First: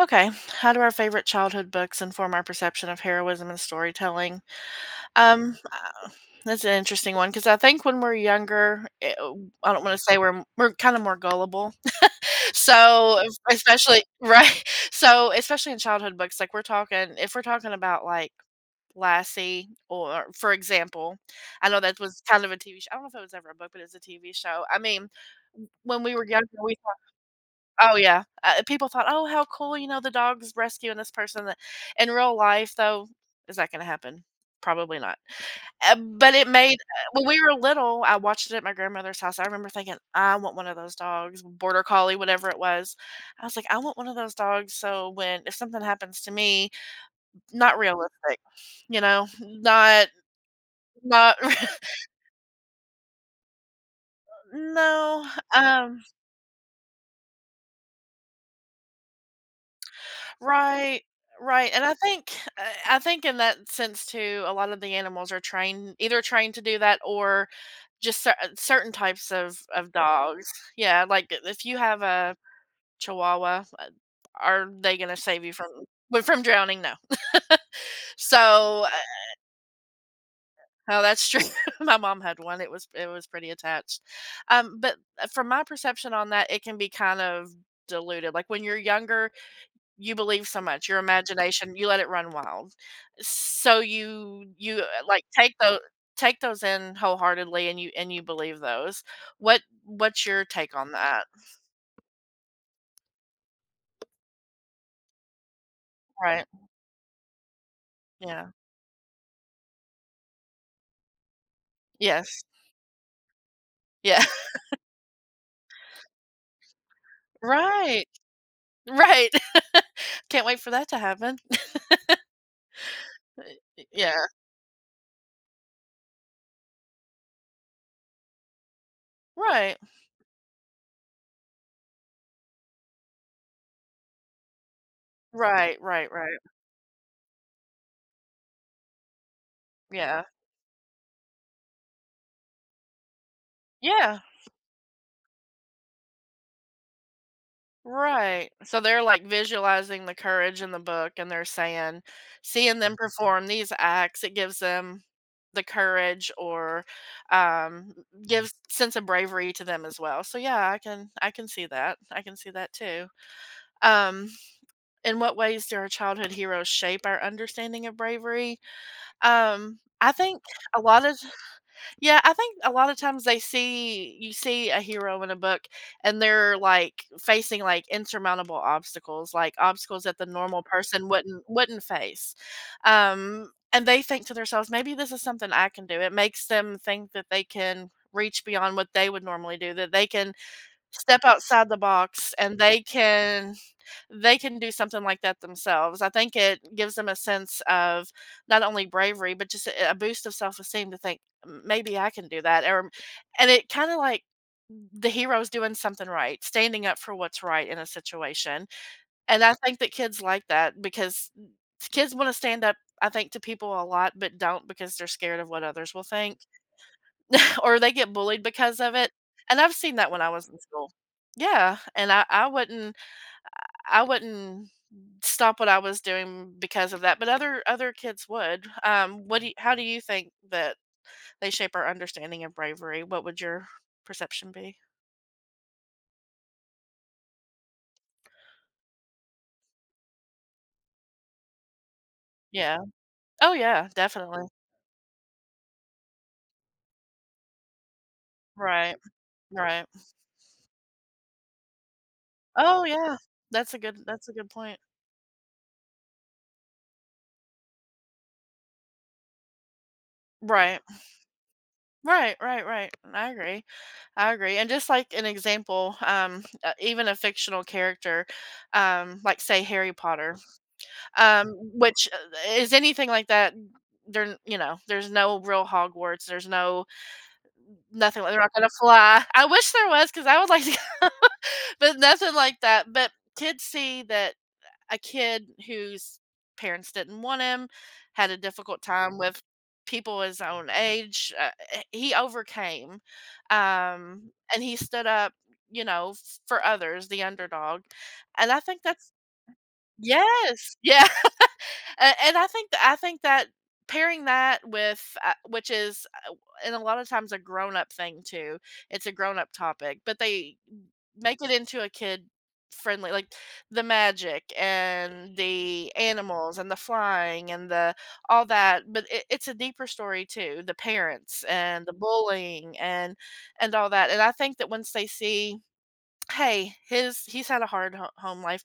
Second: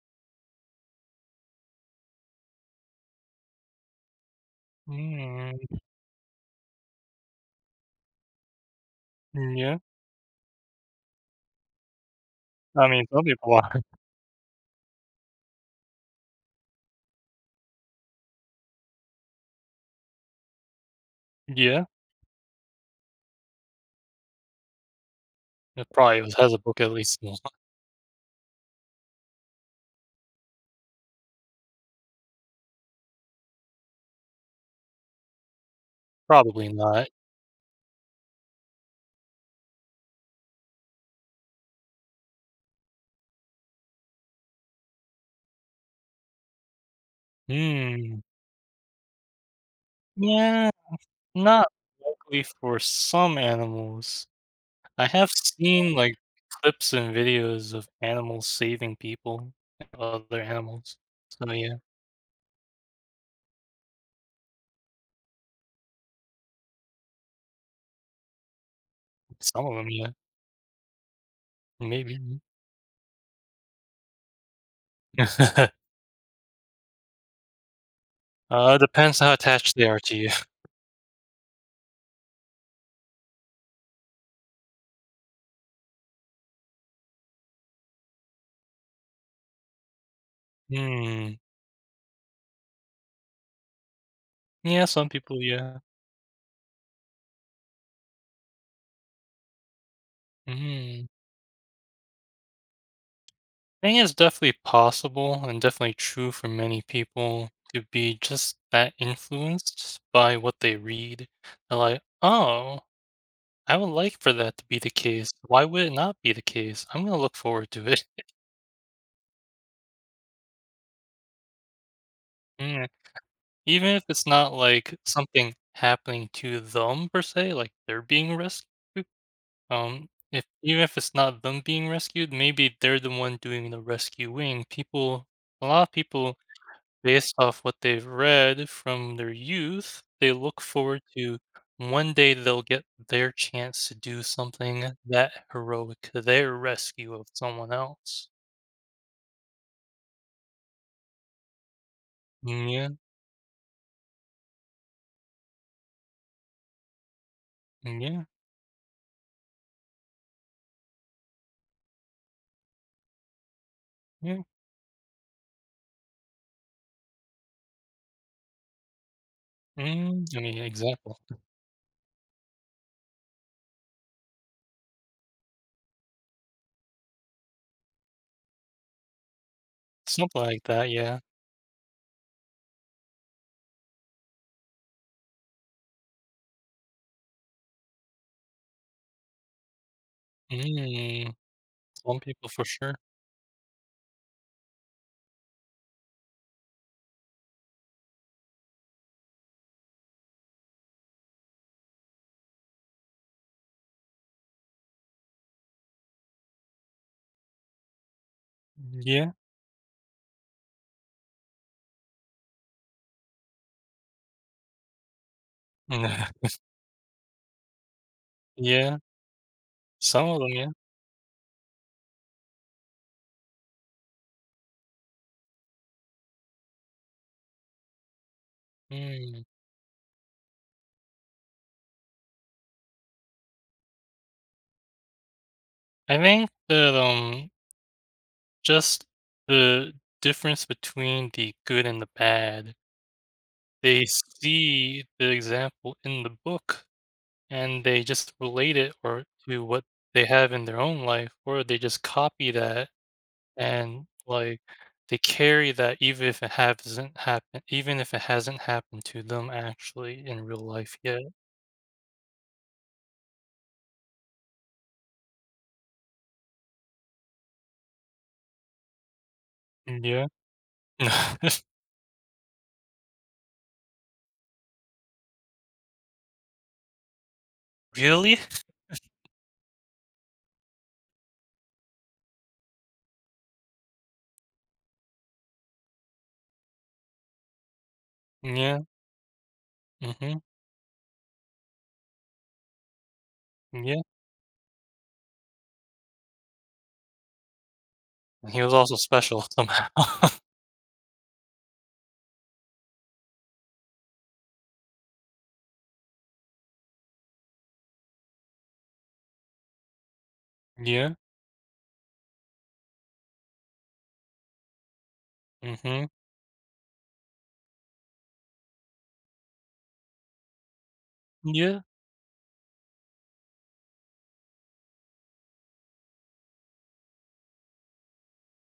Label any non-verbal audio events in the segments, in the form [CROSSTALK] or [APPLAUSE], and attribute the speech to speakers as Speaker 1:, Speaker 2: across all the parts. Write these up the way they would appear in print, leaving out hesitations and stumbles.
Speaker 1: Okay. How do our favorite childhood books inform our perception of heroism and storytelling? Um,
Speaker 2: Mm,
Speaker 1: uh, that's an interesting one because I think when we're younger, it, I
Speaker 2: yeah.
Speaker 1: don't want to say we're kind of more gullible. [LAUGHS]
Speaker 2: I mean,
Speaker 1: So
Speaker 2: some people are. [LAUGHS]
Speaker 1: especially right, so especially in childhood books, like we're talking, if we're talking about like Lassie, or for example, I know
Speaker 2: Yeah.
Speaker 1: that was kind of a TV show. I don't know if it was ever a book, but it's a TV show. I mean,
Speaker 2: It
Speaker 1: when we
Speaker 2: probably
Speaker 1: were
Speaker 2: was
Speaker 1: younger,
Speaker 2: has a
Speaker 1: we
Speaker 2: book at least one.
Speaker 1: oh, yeah. People thought, "Oh, how cool, the dog's rescuing this person that." In real life, though, is that gonna happen? Probably not. But it
Speaker 2: Probably
Speaker 1: made
Speaker 2: not.
Speaker 1: when we were little, I watched it at my grandmother's house. I remember thinking, "I want one of those dogs," border collie, whatever it was. I was like, "I want one of those dogs so when if something happens to me." Not
Speaker 2: Hmm.
Speaker 1: realistic, Not
Speaker 2: Yeah,
Speaker 1: not
Speaker 2: not
Speaker 1: [LAUGHS]
Speaker 2: likely for some animals. I
Speaker 1: no,
Speaker 2: have seen,
Speaker 1: um
Speaker 2: like, clips and videos of animals saving people and other animals.
Speaker 1: right,
Speaker 2: So,
Speaker 1: right,
Speaker 2: yeah,
Speaker 1: and I think I think in that sense too, a lot of the animals are trained, either trained to do that or just cer certain types of
Speaker 2: some of them,
Speaker 1: of
Speaker 2: yeah,
Speaker 1: dogs. Yeah, like, I if you have a
Speaker 2: maybe.
Speaker 1: Chihuahua, are they gonna save you from,
Speaker 2: [LAUGHS]
Speaker 1: but from drowning? No. [LAUGHS] So, uh
Speaker 2: Depends how attached they are to you.
Speaker 1: oh, that's true. [LAUGHS] My mom had one, it was pretty attached. But from my perception on that, it can be kind of diluted, like, when you're younger. You believe so
Speaker 2: [LAUGHS]
Speaker 1: much, your
Speaker 2: Hmm.
Speaker 1: imagination, you let it run wild. So you you,
Speaker 2: Yeah,
Speaker 1: uh,
Speaker 2: some
Speaker 1: like,
Speaker 2: people, yeah.
Speaker 1: take those in wholeheartedly and you believe those. What's your take on
Speaker 2: Mm.
Speaker 1: that?
Speaker 2: I think it's definitely possible and definitely true
Speaker 1: Right.
Speaker 2: for many people to be
Speaker 1: Yeah.
Speaker 2: just that influenced by what they read. They're like,
Speaker 1: Yes.
Speaker 2: oh, I would like
Speaker 1: Yeah.
Speaker 2: for that
Speaker 1: [LAUGHS]
Speaker 2: to be the case. Why would it not be the case? I'm going to look forward to
Speaker 1: Right.
Speaker 2: it. [LAUGHS]
Speaker 1: Right. [LAUGHS] Can't wait for that to happen.
Speaker 2: Mm.
Speaker 1: [LAUGHS]
Speaker 2: Even if
Speaker 1: Yeah.
Speaker 2: it's not like something happening to them per se, like they're being rescued.
Speaker 1: Right.
Speaker 2: If even if it's not them being rescued, maybe they're the one doing the rescuing. A
Speaker 1: Right,
Speaker 2: lot of
Speaker 1: right,
Speaker 2: people
Speaker 1: right.
Speaker 2: based off what they've read from their youth,
Speaker 1: Yeah.
Speaker 2: they look forward to one day they'll get their chance to
Speaker 1: Yeah.
Speaker 2: do something that heroic, their rescue of someone else.
Speaker 1: Right. So they're like visualizing the courage in the book and they're saying, seeing
Speaker 2: Yeah,
Speaker 1: them mhm, perform these acts, it gives them the courage or
Speaker 2: yeah,
Speaker 1: mhm, gives sense of bravery to them as well. So yeah, I can see that. I can see that too. Um
Speaker 2: yeah.
Speaker 1: in what ways do our childhood heroes shape our understanding of bravery? I
Speaker 2: I
Speaker 1: think
Speaker 2: mean,
Speaker 1: a mhm, lot of
Speaker 2: example,
Speaker 1: yeah, I think a lot of times they see you see a hero in a book and they're like facing like insurmountable obstacles, like obstacles that the
Speaker 2: something like
Speaker 1: normal
Speaker 2: that.
Speaker 1: person
Speaker 2: Yeah.
Speaker 1: wouldn't face. And they think to themselves, maybe this is something I can do. It makes them think that they can reach beyond what they would normally do, that they can step
Speaker 2: Mm,
Speaker 1: outside the
Speaker 2: some
Speaker 1: box
Speaker 2: people
Speaker 1: and
Speaker 2: for
Speaker 1: they
Speaker 2: sure.
Speaker 1: can they can do something like that themselves. I think it gives them a sense of not only bravery, but just a boost of self-esteem to think, "M maybe I can do that," or and it kinda like the hero's doing something right, standing up for what's right in a situation,
Speaker 2: Yeah,
Speaker 1: and I think that kids like that because kids wanna stand up, I think, to people a lot, but don't because they're scared of what others will think.
Speaker 2: [LAUGHS]
Speaker 1: [LAUGHS] Or they get bullied because of
Speaker 2: yeah.
Speaker 1: it, and I've seen that when
Speaker 2: Some
Speaker 1: I
Speaker 2: of them,
Speaker 1: was in
Speaker 2: yeah.
Speaker 1: school. Yeah, and I wouldn't I wouldn't stop what I was doing because of that, but other kids would. What
Speaker 2: Mm.
Speaker 1: do you how do you think that they shape our understanding of bravery? What would your perception be?
Speaker 2: I think that just the difference between the good and the bad.
Speaker 1: Yeah. Oh, yeah,
Speaker 2: They
Speaker 1: definitely.
Speaker 2: see the example in the book, and they just relate it
Speaker 1: Right,
Speaker 2: or to what
Speaker 1: right.
Speaker 2: they have in their own life, or they just copy
Speaker 1: Oh,
Speaker 2: that
Speaker 1: yeah. That's a good
Speaker 2: and,
Speaker 1: that's a good
Speaker 2: like,
Speaker 1: point.
Speaker 2: they carry that even if it hasn't happened to them actually in real
Speaker 1: Right.
Speaker 2: life yet.
Speaker 1: Right, right, right. I agree. I agree. And just like an example, even a fictional character, like say Harry
Speaker 2: Yeah.
Speaker 1: Potter, um,
Speaker 2: [LAUGHS]
Speaker 1: which is anything like that. There, you know, there's no real Hogwarts. There's no nothing.
Speaker 2: Really?
Speaker 1: They're not gonna fly. I wish there was because I would like to, [LAUGHS] but nothing like that. But kids see that a kid whose parents didn't want him, had a
Speaker 2: Yeah,
Speaker 1: difficult time with people
Speaker 2: mhm,
Speaker 1: his own age. He overcame,
Speaker 2: yeah,
Speaker 1: and he stood up, you know, f for others, the underdog, and
Speaker 2: and
Speaker 1: I
Speaker 2: he was
Speaker 1: think
Speaker 2: also
Speaker 1: that's
Speaker 2: special somehow. [LAUGHS]
Speaker 1: yes, yeah. A and I think that pairing that with, and a lot of times a grown-up thing too, it's a grown-up topic, but they
Speaker 2: Yeah,
Speaker 1: make it into a kid friendly like, the magic and the
Speaker 2: mhm,
Speaker 1: animals and the flying and the all that, but it it's a deeper story too, the parents
Speaker 2: yeah,
Speaker 1: and the bullying and all that, and I think that once they see, "Hey, his he's had a hard ho home life,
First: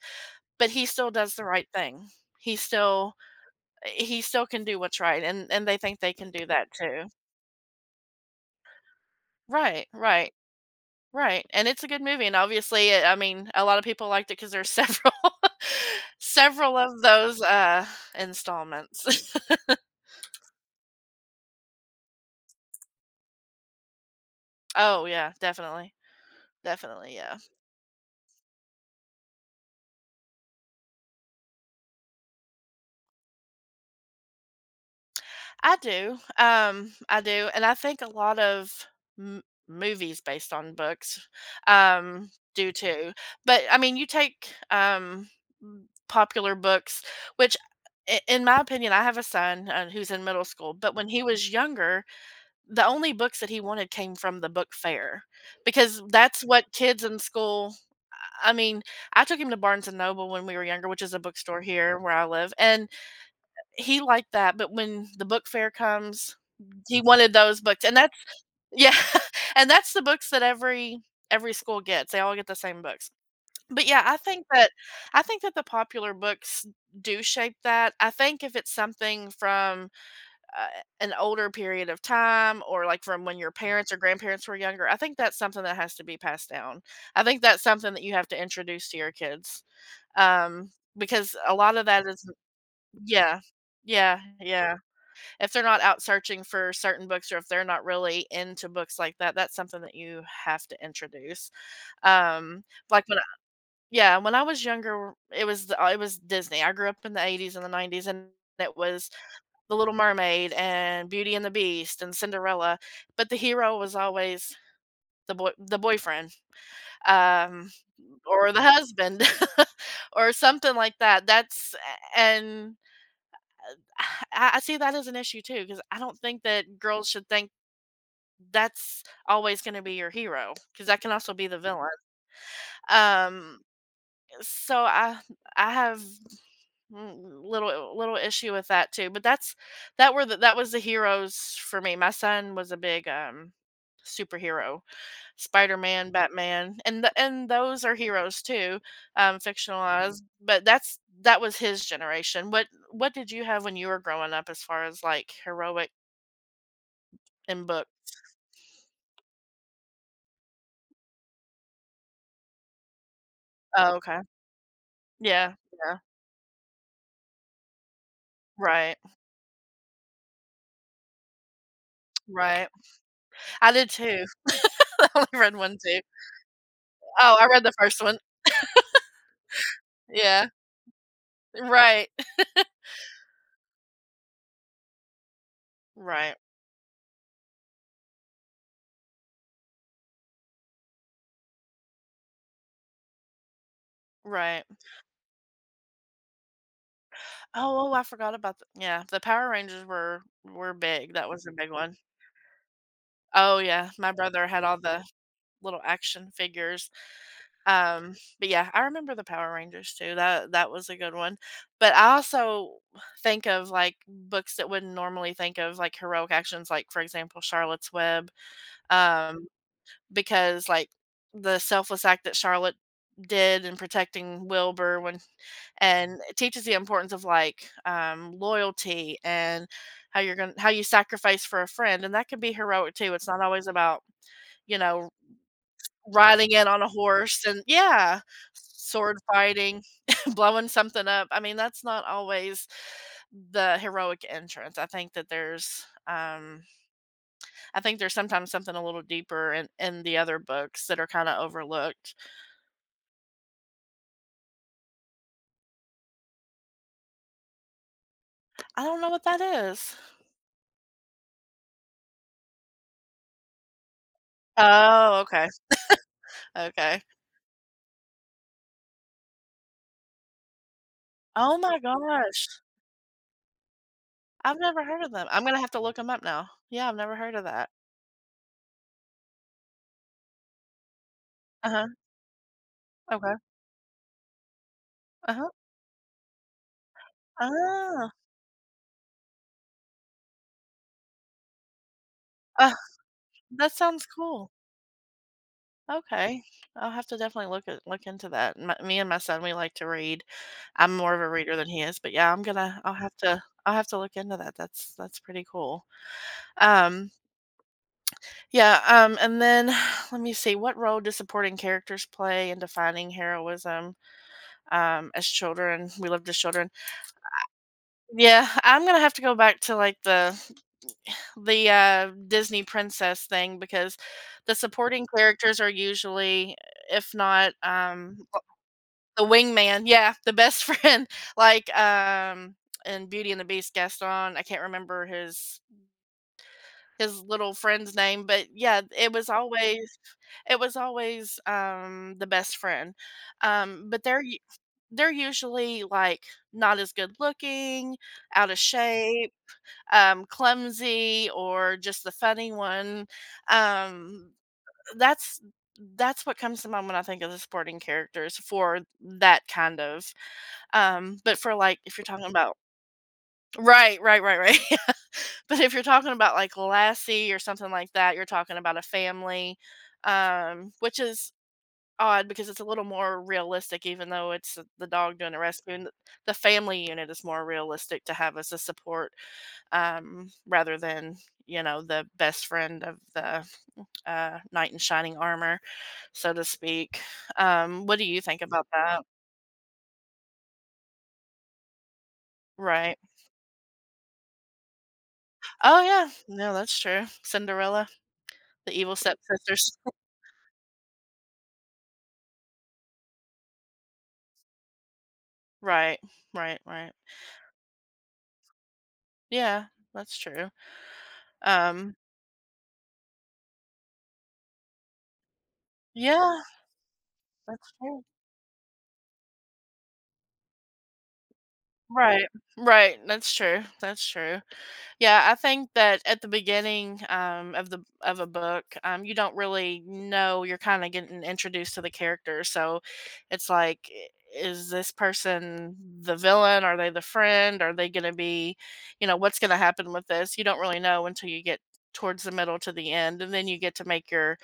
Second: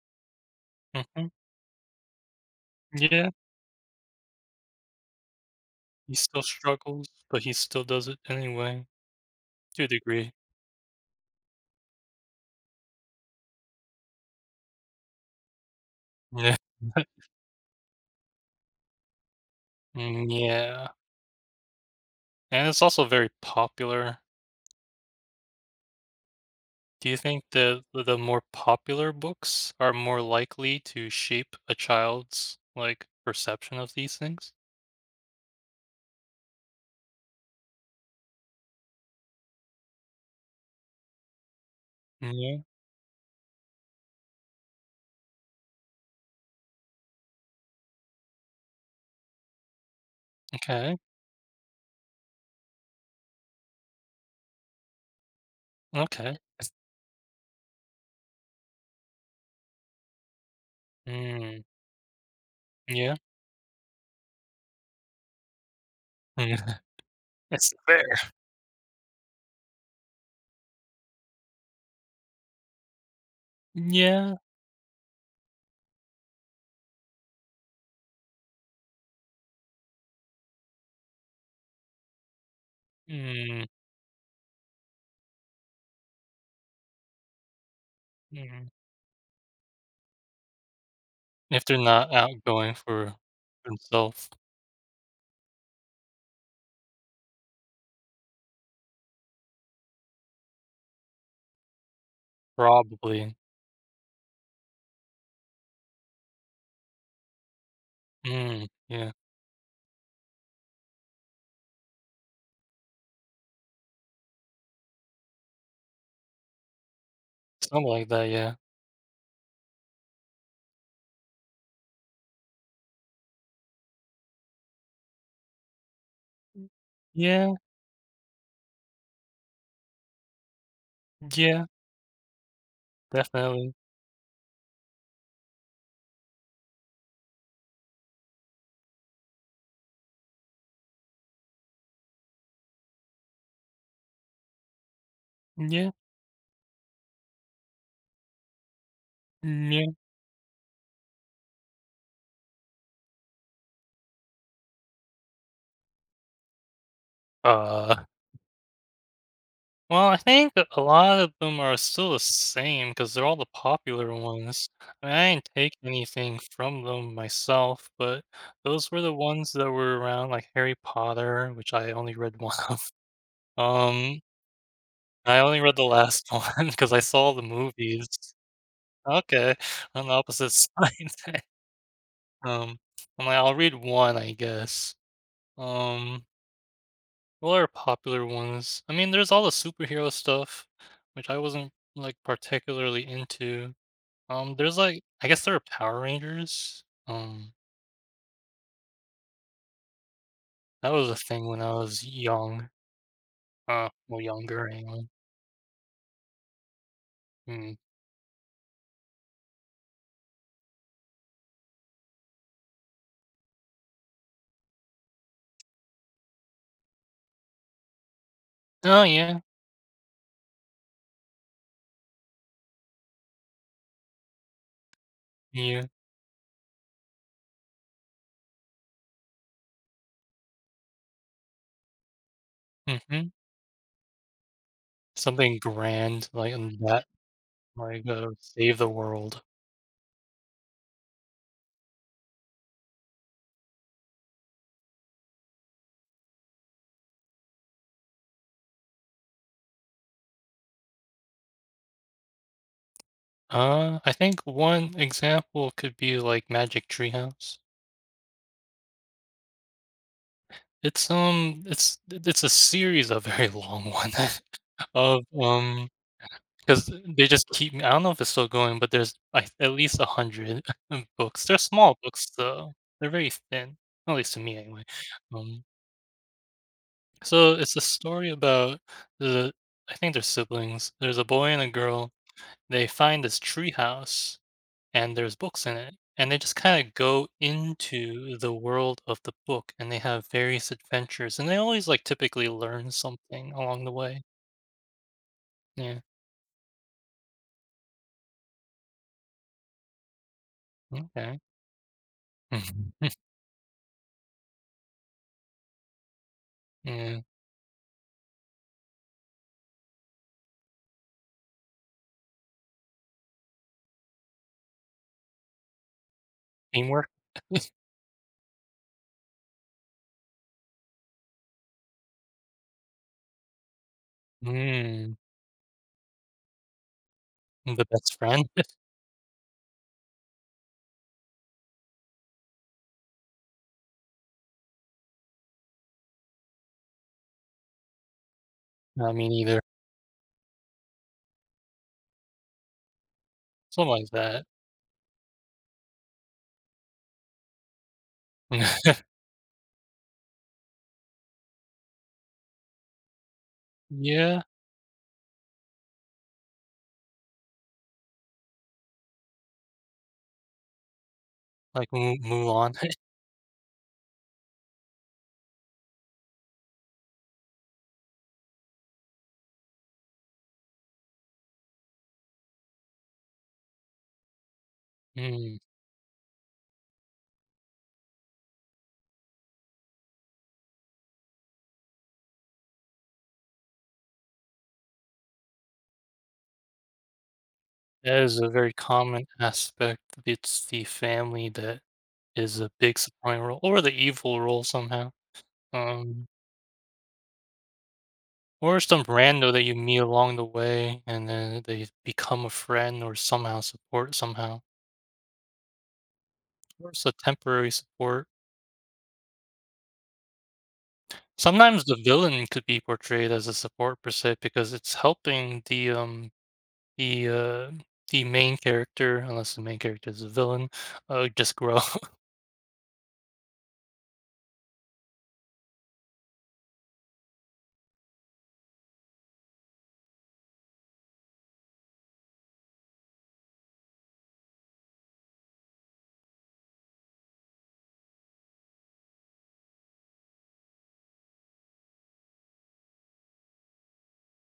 Speaker 1: but he still
Speaker 2: mhm,
Speaker 1: does the right thing. He still
Speaker 2: yeah,
Speaker 1: he still can do what's right, and they think they
Speaker 2: he
Speaker 1: can
Speaker 2: still
Speaker 1: do that too.
Speaker 2: struggles, but he still does it anyway, to a
Speaker 1: Right,
Speaker 2: degree.
Speaker 1: right, right, and it's a good movie, and obviously, I mean, a lot of people liked it because there's several [LAUGHS]
Speaker 2: Yeah.
Speaker 1: several
Speaker 2: [LAUGHS]
Speaker 1: of those, installments. [LAUGHS]
Speaker 2: yeah. And it's also very popular.
Speaker 1: Oh, yeah, definitely,
Speaker 2: Do
Speaker 1: definitely,
Speaker 2: you
Speaker 1: yeah.
Speaker 2: think the more popular books are more likely to shape a child's like perception of these things?
Speaker 1: I do. I do, and I think a lot of m- movies based on books um,
Speaker 2: Yeah.
Speaker 1: do too. But I mean, you take popular books, which, in my opinion, I have a son who's in middle school. But
Speaker 2: Okay.
Speaker 1: when he was younger, the only books that he wanted came from the book fair, because
Speaker 2: Okay.
Speaker 1: that's
Speaker 2: It's-
Speaker 1: what kids in school. I mean, I took him to Barnes and Noble when we were younger, which is a
Speaker 2: Mm,
Speaker 1: bookstore here where I live, and
Speaker 2: yeah.
Speaker 1: he liked that, but when the book fair comes,
Speaker 2: Mm. [LAUGHS]
Speaker 1: he wanted those
Speaker 2: it's
Speaker 1: books, and that's
Speaker 2: fair.
Speaker 1: yeah, [LAUGHS] and that's the books that every school gets. They all get the same books. But yeah,
Speaker 2: Yeah.
Speaker 1: I think that the popular books do shape that. I think if it's something from, uh, an older period of time or, like, from when your
Speaker 2: Mm,
Speaker 1: parents or grandparents were younger, I think that's something that has to be passed down. I think that's something that you have to
Speaker 2: mm.
Speaker 1: introduce to your kids, um, because a
Speaker 2: If
Speaker 1: lot
Speaker 2: they're
Speaker 1: of that
Speaker 2: not
Speaker 1: is
Speaker 2: outgoing for
Speaker 1: yeah. Yeah,
Speaker 2: themselves,
Speaker 1: yeah if they're not out searching for certain books or if they're not really into books like that, that's something that you have to introduce. Um, like when I
Speaker 2: probably.
Speaker 1: yeah, when I was younger, it was the, it was Disney. I grew up in the '80s and the '90s and
Speaker 2: Mm,
Speaker 1: it was
Speaker 2: yeah.
Speaker 1: The Little Mermaid and Beauty and the Beast and Cinderella, but the hero was always the boyfriend, um,
Speaker 2: Something like that.
Speaker 1: or
Speaker 2: Yeah.
Speaker 1: the husband [LAUGHS] or something like that. That's and [SIGHS] I see that as an issue too because I don't think that girls should think
Speaker 2: Yeah.
Speaker 1: that's always gonna be your hero because that can also be the
Speaker 2: Yeah.
Speaker 1: villain. Um,
Speaker 2: Definitely.
Speaker 1: so I have little little issue with that too, but that's that was the heroes for me. My son was a big, superhero,
Speaker 2: Yeah.
Speaker 1: Spider-Man, Batman, and th and those are heroes too,
Speaker 2: Yeah.
Speaker 1: fictionalized, but that's that was his generation. What did you have when you were growing up as far as, like, heroic in book?
Speaker 2: Uh, well, I think a lot of them are still the same because they're all the
Speaker 1: Oh,
Speaker 2: popular
Speaker 1: okay.
Speaker 2: ones. I mean, I didn't
Speaker 1: Yeah,
Speaker 2: take
Speaker 1: yeah.
Speaker 2: anything from them myself, but those
Speaker 1: Right,
Speaker 2: were the ones that were around, like Harry Potter, which I only read one
Speaker 1: right.
Speaker 2: [LAUGHS] of.
Speaker 1: I did
Speaker 2: Um,
Speaker 1: too. [LAUGHS] I only
Speaker 2: I
Speaker 1: read
Speaker 2: only read
Speaker 1: one
Speaker 2: the
Speaker 1: too.
Speaker 2: last [LAUGHS] one because I saw
Speaker 1: Oh,
Speaker 2: the
Speaker 1: I read the first
Speaker 2: movies.
Speaker 1: one.
Speaker 2: Okay, on the
Speaker 1: Yeah.
Speaker 2: opposite side. [LAUGHS]
Speaker 1: Right.
Speaker 2: Um, I'm like, I'll read one, I guess. Um,
Speaker 1: Right.
Speaker 2: What are popular ones? I mean, there's all the superhero stuff, which I wasn't like particularly into.
Speaker 1: Right.
Speaker 2: There's like I guess there are Power Rangers.
Speaker 1: Oh, oh, I forgot about the yeah, the Power Rangers were
Speaker 2: That was
Speaker 1: big.
Speaker 2: a
Speaker 1: That
Speaker 2: thing
Speaker 1: was a
Speaker 2: when I
Speaker 1: big one.
Speaker 2: was young.
Speaker 1: Oh, yeah. My
Speaker 2: Well,
Speaker 1: brother had
Speaker 2: younger
Speaker 1: all the
Speaker 2: anyway.
Speaker 1: little action figures.
Speaker 2: Mm.
Speaker 1: Um, but yeah, I remember the Power Rangers too. That was a good one. But I also think of, like, books that wouldn't normally think of, like, heroic actions, like, for example, Charlotte's Web,
Speaker 2: Oh yeah,
Speaker 1: um because like the selfless act that Charlotte did in protecting Wilbur when
Speaker 2: yeah.
Speaker 1: and it teaches the importance of like loyalty and how you're going to how you sacrifice for a friend and that can be heroic too.
Speaker 2: Hmm.
Speaker 1: It's not always about, you know,
Speaker 2: Something grand
Speaker 1: riding
Speaker 2: like
Speaker 1: in
Speaker 2: in
Speaker 1: on a
Speaker 2: that,
Speaker 1: horse and
Speaker 2: like
Speaker 1: yeah,
Speaker 2: save the
Speaker 1: sword
Speaker 2: world.
Speaker 1: fighting, [LAUGHS] blowing something up. I mean, that's not always the heroic entrance. I think that there's I think there's sometimes something a little deeper in the other books that are kind of overlooked.
Speaker 2: I think one example could be like Magic Treehouse.
Speaker 1: I don't know what that is.
Speaker 2: It's a series, a very long one [LAUGHS]
Speaker 1: Oh,
Speaker 2: of,
Speaker 1: okay.
Speaker 2: because
Speaker 1: Okay.
Speaker 2: they just keep I don't know if it's still going, but there's, like, at least 100 [LAUGHS] books. They're
Speaker 1: Oh my
Speaker 2: small books,
Speaker 1: gosh.
Speaker 2: though. They're very thin, at least to me
Speaker 1: I've
Speaker 2: anyway.
Speaker 1: never heard of them. I'm gonna
Speaker 2: Um,
Speaker 1: have to look them up now. Yeah, I've never heard of
Speaker 2: so
Speaker 1: that.
Speaker 2: it's a story about the I think they're siblings. There's a boy and a
Speaker 1: Uh-huh.
Speaker 2: girl. They find
Speaker 1: Okay.
Speaker 2: this treehouse and there's
Speaker 1: Uh-huh.
Speaker 2: books in it. And they just kind of go
Speaker 1: Ah.
Speaker 2: into the world of the book and they have various adventures and they always like typically
Speaker 1: Ah,
Speaker 2: learn something
Speaker 1: that
Speaker 2: along the
Speaker 1: sounds
Speaker 2: way.
Speaker 1: cool.
Speaker 2: Yeah.
Speaker 1: Okay. I'll have to definitely look into that. My Me and my son, we like to read. I'm more of a
Speaker 2: Okay.
Speaker 1: reader than he is, but yeah,
Speaker 2: [LAUGHS]
Speaker 1: I'll have to look into that. That's pretty cool. Um,
Speaker 2: yeah.
Speaker 1: yeah, and then [SIGHS] let me see, what role do supporting characters play in defining heroism? As children. We lived as children.
Speaker 2: Teamwork.
Speaker 1: Yeah, I'm gonna have to go back to like the Disney princess thing because the supporting
Speaker 2: Mm.
Speaker 1: characters are usually, if not,
Speaker 2: The best friend.
Speaker 1: the wingman. Yeah, the best [LAUGHS] friend. Like in Beauty and the Beast, Gaston. I can't remember his little friend's name, but yeah,
Speaker 2: [LAUGHS] I
Speaker 1: it was
Speaker 2: mean, either
Speaker 1: always it was always um, the best friend.
Speaker 2: something
Speaker 1: But
Speaker 2: like that.
Speaker 1: they're usually, like, not as good looking, out of
Speaker 2: [LAUGHS]
Speaker 1: shape, clumsy, or just the funny one. Um,
Speaker 2: yeah.
Speaker 1: that's that's what comes to mind when I think of the supporting characters for that kind of. But for, like,
Speaker 2: Like
Speaker 1: if you're talking about.
Speaker 2: Mulan. [LAUGHS]
Speaker 1: Right, right, right, right. [LAUGHS] But if you're talking about, like, Lassie or something like that, you're talking about a family, which is odd because it's a little more realistic even though it's the dog doing the
Speaker 2: mm.
Speaker 1: rescue, and the family unit is more realistic to have as a support, rather than, you know, the best friend of the knight in shining armor, so to speak. What do you
Speaker 2: That is
Speaker 1: think
Speaker 2: a
Speaker 1: about
Speaker 2: very
Speaker 1: that?
Speaker 2: common aspect. It's the family that is a big
Speaker 1: Right.
Speaker 2: supporting role or the evil role somehow.
Speaker 1: Oh yeah,
Speaker 2: Um,
Speaker 1: no, that's true. Cinderella, the
Speaker 2: Or
Speaker 1: evil
Speaker 2: some rando that you
Speaker 1: stepsisters.
Speaker 2: meet along the way and then they become a friend or somehow support somehow.
Speaker 1: [LAUGHS] Right, right,
Speaker 2: Or
Speaker 1: right.
Speaker 2: it's a temporary support.
Speaker 1: Yeah, that's true.
Speaker 2: Sometimes
Speaker 1: um,
Speaker 2: the villain could be portrayed as a support per se because it's helping the
Speaker 1: yeah,
Speaker 2: the uh
Speaker 1: that's true.
Speaker 2: the main character, unless the main character is a villain, just grow. [LAUGHS]
Speaker 1: Right, right, that's true, that's true. Yeah, I think that at the beginning, of a book, you don't really know. You're kind of getting introduced to the character, so it's like, is this person the villain? Are they the friend? Are they going to be, you know, what's going to happen with this? You don't really know until you get towards the middle to the end, and then you get to make your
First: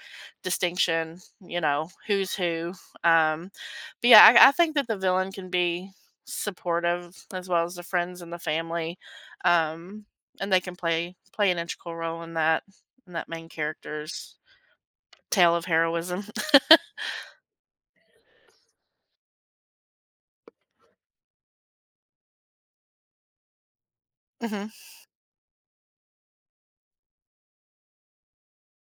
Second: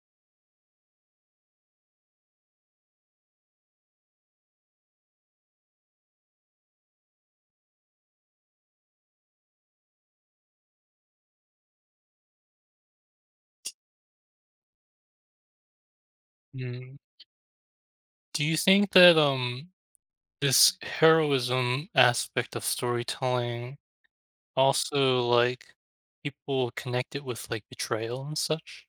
Speaker 1: distinction. You know, who's who. Um, but yeah, I think that the villain can be supportive as well as the friends and the family. Um, and they can play an integral role in that main character's tale of heroism. [LAUGHS]
Speaker 2: Mm. Do you think that this heroism aspect of storytelling
Speaker 1: Mhm.
Speaker 2: also like people connect it with like betrayal and such?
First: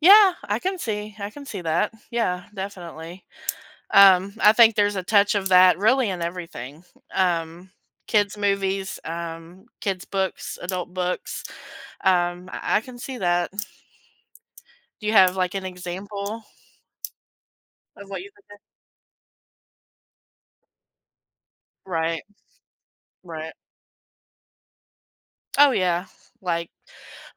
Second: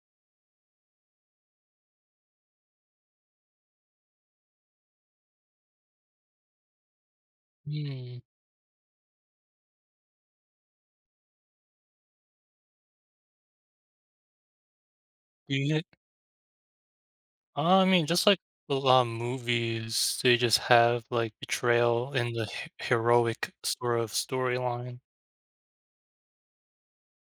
Speaker 1: Yeah, I can see that. Yeah, definitely. I think there's a touch of that really in everything. Um,
Speaker 2: Hmm.
Speaker 1: kids movies, kids books, adult books. I can see that. Do you have like an
Speaker 2: Yeah,
Speaker 1: example
Speaker 2: I mean,
Speaker 1: of what
Speaker 2: just
Speaker 1: you
Speaker 2: like
Speaker 1: think?
Speaker 2: a lot of movies, they just have like betrayal
Speaker 1: Right,
Speaker 2: in the heroic
Speaker 1: right.
Speaker 2: sort of storyline,
Speaker 1: Oh yeah, like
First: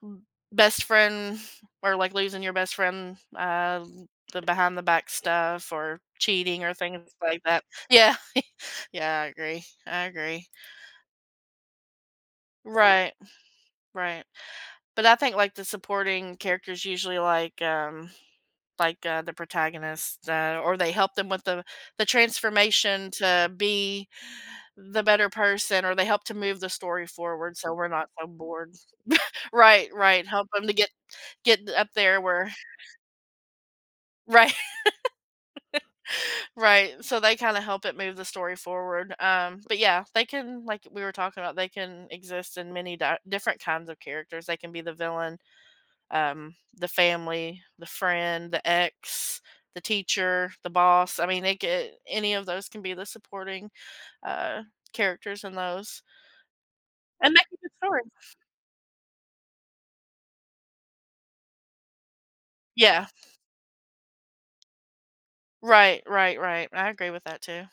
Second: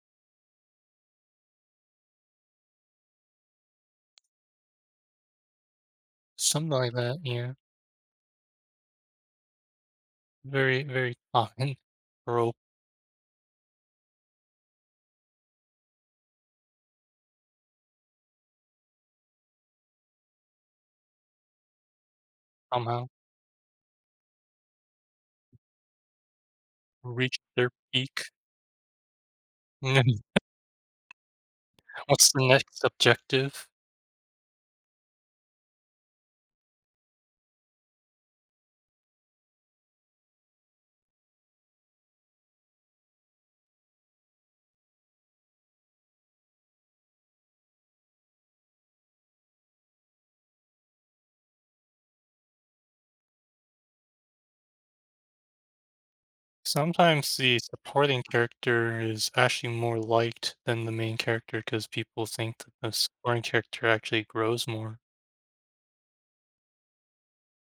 Speaker 1: m- best friend, or like losing your best friend, the behind the back stuff or cheating
Speaker 2: something
Speaker 1: or
Speaker 2: like
Speaker 1: things
Speaker 2: that.
Speaker 1: like
Speaker 2: Yeah,
Speaker 1: that. Yeah, [LAUGHS] yeah, I agree. I agree.
Speaker 2: very, very common [LAUGHS] trope
Speaker 1: Right, right. But I think like the supporting characters usually like the protagonist, or they help them with the
Speaker 2: somehow
Speaker 1: transformation to be the better person, or they help to move the story
Speaker 2: reach
Speaker 1: forward
Speaker 2: their
Speaker 1: so we're not
Speaker 2: peak.
Speaker 1: so bored.
Speaker 2: [LAUGHS]
Speaker 1: Right,
Speaker 2: and then
Speaker 1: right. Help them to get up there
Speaker 2: what's the
Speaker 1: where.
Speaker 2: next objective?
Speaker 1: Right, [LAUGHS] right. So they kinda help it move the story forward. But yeah, they can, like we were talking about, they can exist in many di different kinds of characters. They can be the villain, the family, the friend, the ex, the teacher, the boss. I mean, they get any of those can be the supporting, uh, characters in those, and
Speaker 2: Sometimes
Speaker 1: make
Speaker 2: the
Speaker 1: a good story.
Speaker 2: supporting character is actually more liked than the main character because people think that the
Speaker 1: Yeah.
Speaker 2: supporting character actually grows more.
Speaker 1: Right, right, right. I agree with that too.